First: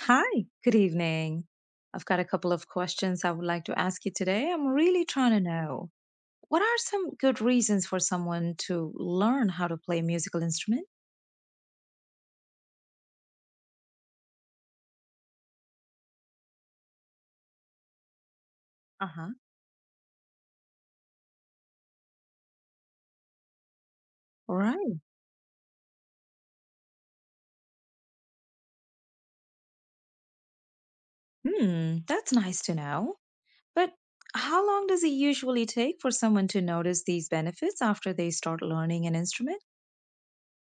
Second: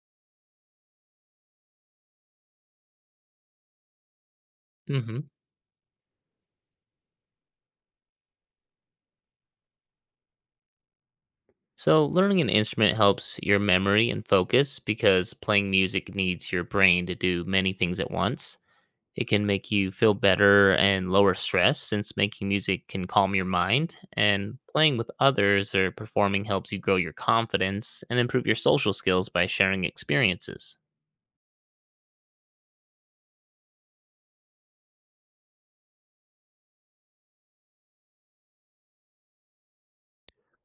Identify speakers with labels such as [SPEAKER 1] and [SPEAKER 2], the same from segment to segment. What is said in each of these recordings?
[SPEAKER 1] Hi, good evening. I've got a couple of questions I would like to ask you today. I'm really
[SPEAKER 2] hmm
[SPEAKER 1] trying to know what are some good reasons for someone to learn how to play a musical instrument?
[SPEAKER 2] So, learning an instrument helps your memory and focus because playing music needs your brain to do many things at once.
[SPEAKER 1] Uh
[SPEAKER 2] It
[SPEAKER 1] huh.
[SPEAKER 2] can make you feel better and lower stress since making music can calm your mind,
[SPEAKER 1] All
[SPEAKER 2] and playing
[SPEAKER 1] right.
[SPEAKER 2] with others or performing helps you grow your confidence and improve your social skills by sharing experiences.
[SPEAKER 1] Hmm, that's nice to know. But how long does it usually take for someone to notice these benefits after they start learning an instrument?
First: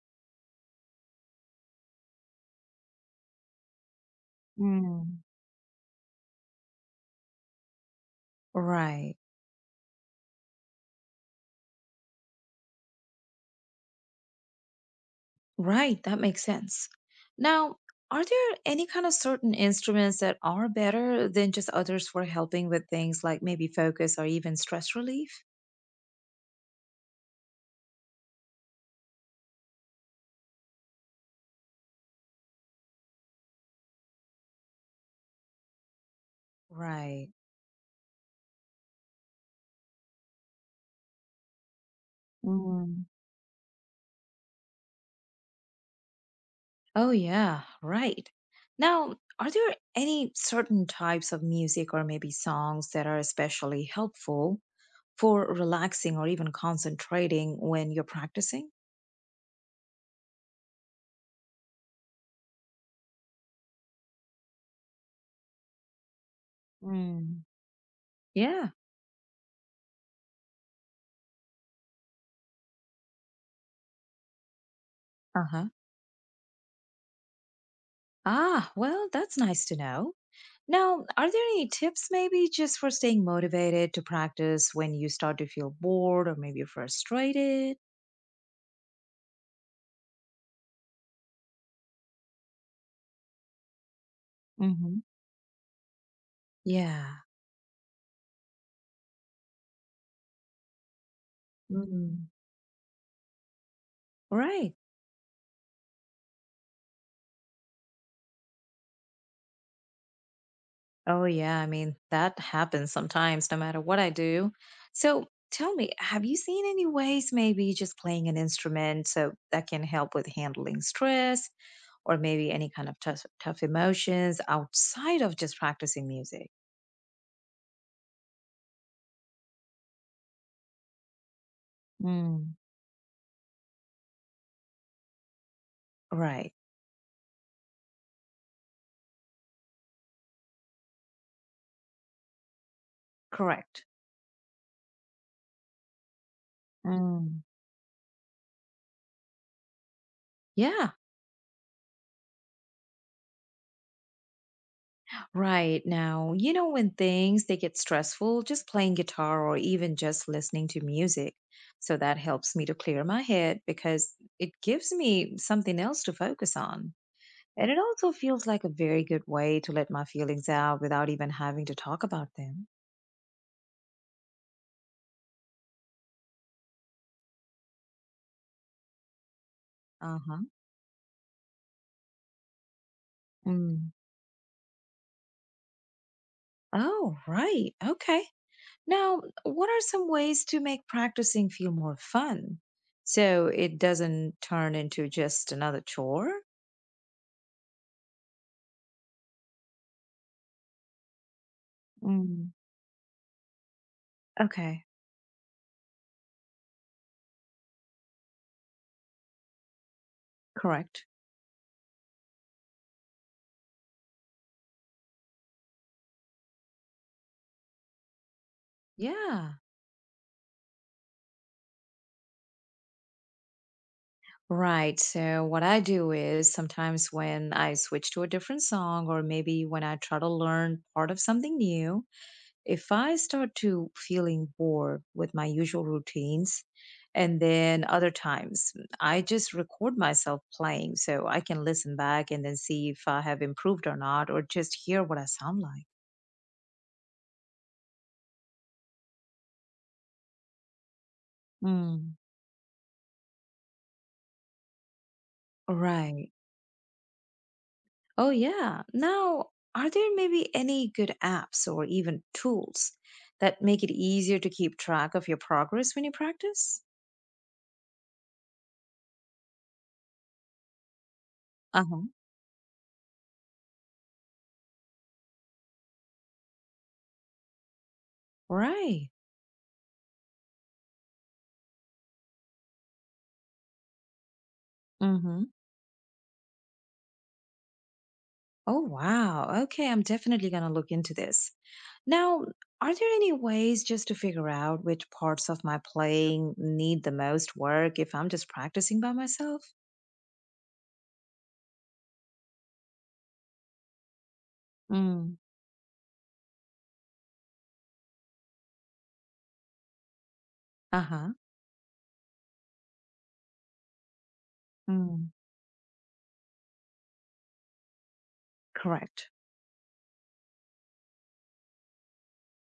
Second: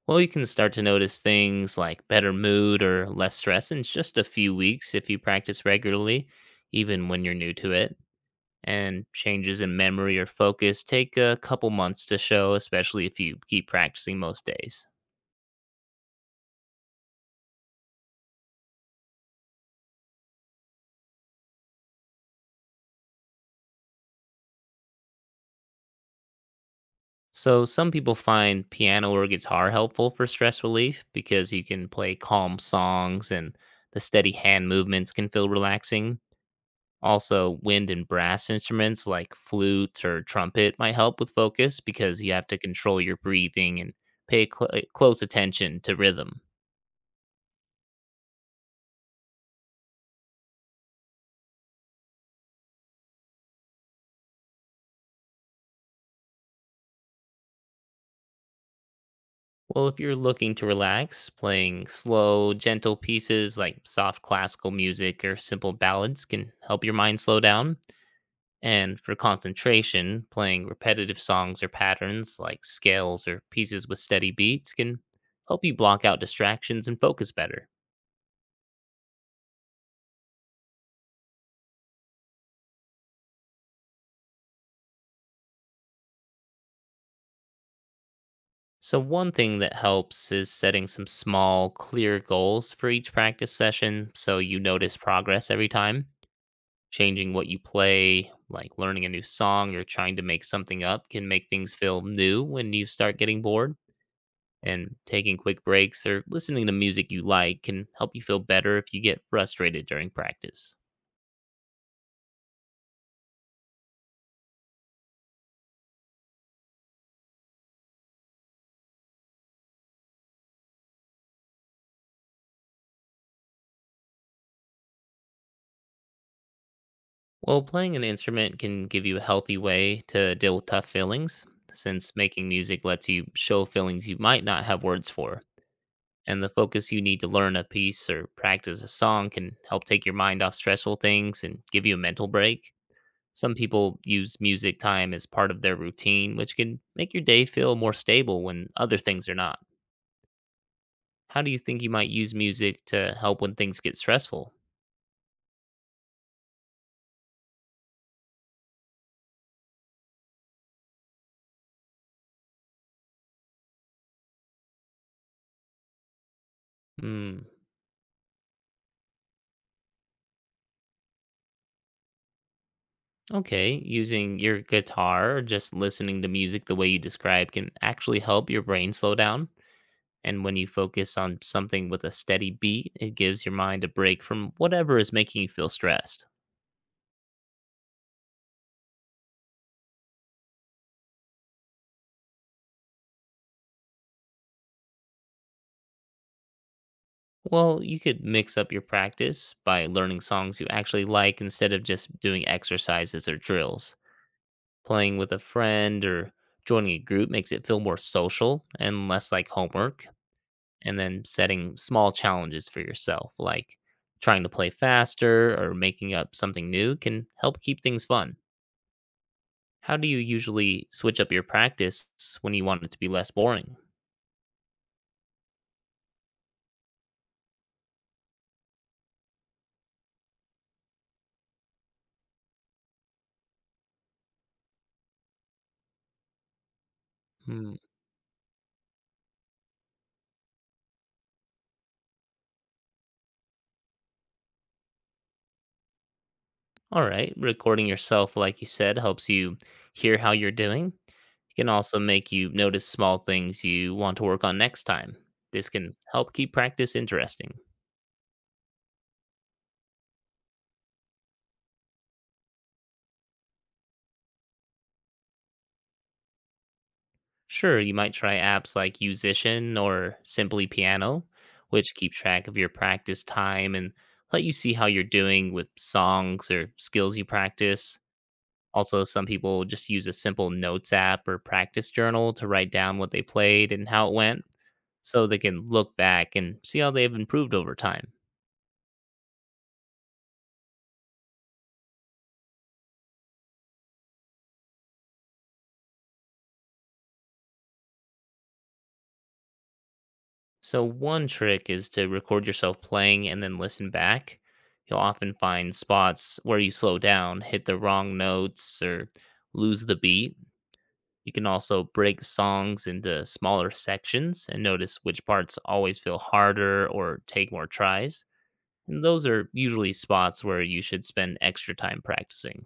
[SPEAKER 2] Well, you can start to notice things like better mood or less stress in just a few weeks if you
[SPEAKER 1] Hmm.
[SPEAKER 2] practice regularly, even when you're new to it. And
[SPEAKER 1] Right.
[SPEAKER 2] changes in memory or focus take a couple months to show, especially if you keep practicing most days.
[SPEAKER 1] Right, that makes sense. Now, are there any kind of certain instruments that are better than just others for helping with things like maybe focus or even stress relief?
[SPEAKER 2] So, some people find piano or guitar helpful for stress relief because you can play calm songs and the steady hand movements can feel relaxing.
[SPEAKER 1] Right.
[SPEAKER 2] Also, wind and brass instruments like flute or trumpet might help with focus because you have to control
[SPEAKER 1] Mm.
[SPEAKER 2] your breathing and pay close attention to rhythm.
[SPEAKER 1] Oh, yeah, right. Now, are there any certain types of music or maybe songs that are especially helpful for relaxing or even concentrating when you're practicing?
[SPEAKER 2] Well, if you're looking to relax, playing slow, gentle pieces like soft classical music or simple ballads can help your mind slow
[SPEAKER 1] Mm.
[SPEAKER 2] down.
[SPEAKER 1] Yeah.
[SPEAKER 2] And for concentration, playing repetitive songs or patterns like scales or pieces with steady beats can
[SPEAKER 1] Uh
[SPEAKER 2] help
[SPEAKER 1] huh.
[SPEAKER 2] you block out distractions and focus better.
[SPEAKER 1] Ah, well, that's nice to know. Now, are there any tips maybe just for staying motivated to practice when you start to feel bored or maybe frustrated?
[SPEAKER 2] So, one thing that helps is setting some small, clear goals for each practice session so you notice
[SPEAKER 1] Hmm.
[SPEAKER 2] progress every time.
[SPEAKER 1] Yeah.
[SPEAKER 2] Changing what you play, like learning a new song or trying to make something up, can make things feel
[SPEAKER 1] Mm.
[SPEAKER 2] new when you start getting bored.
[SPEAKER 1] Right.
[SPEAKER 2] And taking quick breaks or listening to music you like can help you feel better if you get frustrated during practice.
[SPEAKER 1] Oh, yeah. I mean, that happens sometimes no matter what I do. So tell me, have you seen any ways maybe just playing an instrument so that can help with handling stress or maybe any kind of tough, tough emotions outside of just practicing music?
[SPEAKER 2] Well, playing an instrument can give you a healthy way to deal with tough feelings, since making
[SPEAKER 1] Mm.
[SPEAKER 2] music lets you show feelings you might not have words for. And the
[SPEAKER 1] Right.
[SPEAKER 2] focus you need to learn a piece or practice a song can help take your mind off stressful things and give you a mental break. Some
[SPEAKER 1] Correct.
[SPEAKER 2] people use music time as part of their routine, which can make your
[SPEAKER 1] Mm.
[SPEAKER 2] day feel more stable when other things are not.
[SPEAKER 1] Yeah.
[SPEAKER 2] How do you think you might use music to help when things get stressful?
[SPEAKER 1] Right now, you know, when things they get stressful, just playing guitar or even just listening to music. So that helps me to clear my head because it gives me something else to focus on.
[SPEAKER 2] Hmm,
[SPEAKER 1] And it also feels like a very good way to let my feelings out without even having to talk about them.
[SPEAKER 2] okay. Using your guitar or just listening to music the way you describe can actually help your brain slow down. And
[SPEAKER 1] Uh-huh.
[SPEAKER 2] when you focus on something with a steady beat, it gives your mind a
[SPEAKER 1] Mm.
[SPEAKER 2] break from whatever is making you feel stressed.
[SPEAKER 1] Oh, right. Okay. Now, what are some ways to make practicing feel more fun so it doesn't turn into just another chore?
[SPEAKER 2] Well, you could mix up your practice by learning songs you actually like instead of just doing
[SPEAKER 1] Mm.
[SPEAKER 2] exercises or drills.
[SPEAKER 1] Okay.
[SPEAKER 2] Playing with a friend or joining a group makes it feel more social and less like homework. And
[SPEAKER 1] Correct.
[SPEAKER 2] then setting small challenges for yourself, like trying to play faster or making up something new, can help keep things fun.
[SPEAKER 1] Yeah.
[SPEAKER 2] How do you usually switch up your practice when you want it to be less boring?
[SPEAKER 1] Right. So what I do is sometimes when I switch to a different song or maybe when I try to learn part of something new, if I start to feeling bored with my usual routines and then other times I just record myself playing so I can listen back and then see if I have improved or not or just hear what I sound like.
[SPEAKER 2] All right, recording yourself, like you said, helps you hear how you're doing. It can also
[SPEAKER 1] Mm.
[SPEAKER 2] make you notice small things you want to work on next time. This can
[SPEAKER 1] Right.
[SPEAKER 2] help keep practice interesting.
[SPEAKER 1] Oh, yeah. Now, are there maybe any good apps or even tools that make it easier to keep track of your progress when you practice?
[SPEAKER 2] Sure, you might try apps like Musician or Simply Piano,
[SPEAKER 1] Uh
[SPEAKER 2] which
[SPEAKER 1] huh.
[SPEAKER 2] keep track of your practice time and let you see how you're doing with songs or skills you practice. Also,
[SPEAKER 1] Right.
[SPEAKER 2] some people just use a simple notes app or practice journal to write down what they played and how it went,
[SPEAKER 1] Mm
[SPEAKER 2] so they
[SPEAKER 1] hmm.
[SPEAKER 2] can look back and see how they've improved over time.
[SPEAKER 1] Oh, wow. Okay. I'm definitely going to look into this. Now, are there any ways just to figure out which parts of my playing need the most work if I'm just practicing by myself?
[SPEAKER 2] So, one trick is to record yourself playing and then listen back. You'll often
[SPEAKER 1] Mm.
[SPEAKER 2] find spots where you slow down, hit the wrong notes, or lose the beat.
[SPEAKER 1] Uh
[SPEAKER 2] You
[SPEAKER 1] huh.
[SPEAKER 2] can also break songs into smaller sections and notice which
[SPEAKER 1] Mm.
[SPEAKER 2] parts always feel harder or take more tries. And those
[SPEAKER 1] Correct.
[SPEAKER 2] are usually spots where you should spend extra time practicing.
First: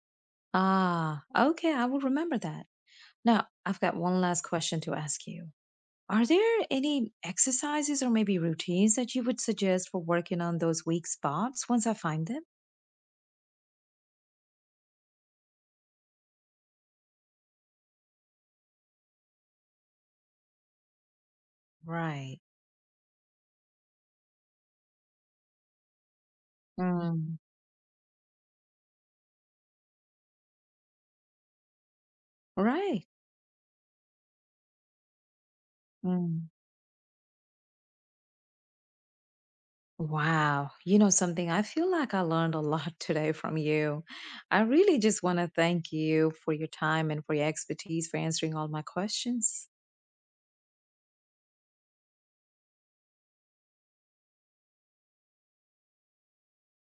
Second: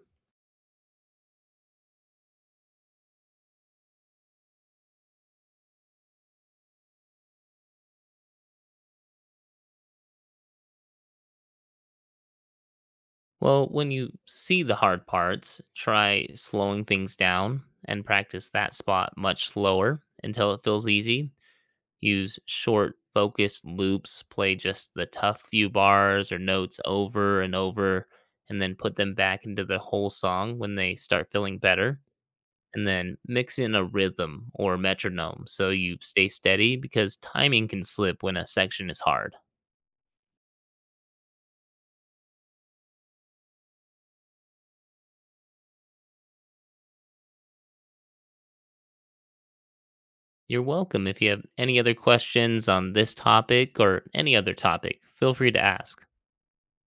[SPEAKER 1] Ah, okay. I will remember that. Now, I've got one last question to ask you. Are there any exercises or maybe routines that you would suggest for working on those weak spots once I find them?
[SPEAKER 2] Well, when you see the hard parts, try slowing things down and practice that spot much slower until it feels easy. Use
[SPEAKER 1] Right.
[SPEAKER 2] short, focused loops, play just the tough few bars or notes
[SPEAKER 1] Mm.
[SPEAKER 2] over and over, and then put them back into the whole song when they start feeling better. And
[SPEAKER 1] Right.
[SPEAKER 2] then mix in a rhythm or metronome so you stay
[SPEAKER 1] Mm.
[SPEAKER 2] steady because timing can slip when a section is hard.
[SPEAKER 1] Wow. You know something? I feel like I learned a lot today from you. I really just want to thank you for your time and for your expertise for answering all my questions.
[SPEAKER 2] You're welcome. If you have any other questions on this topic or any other topic, feel free to ask.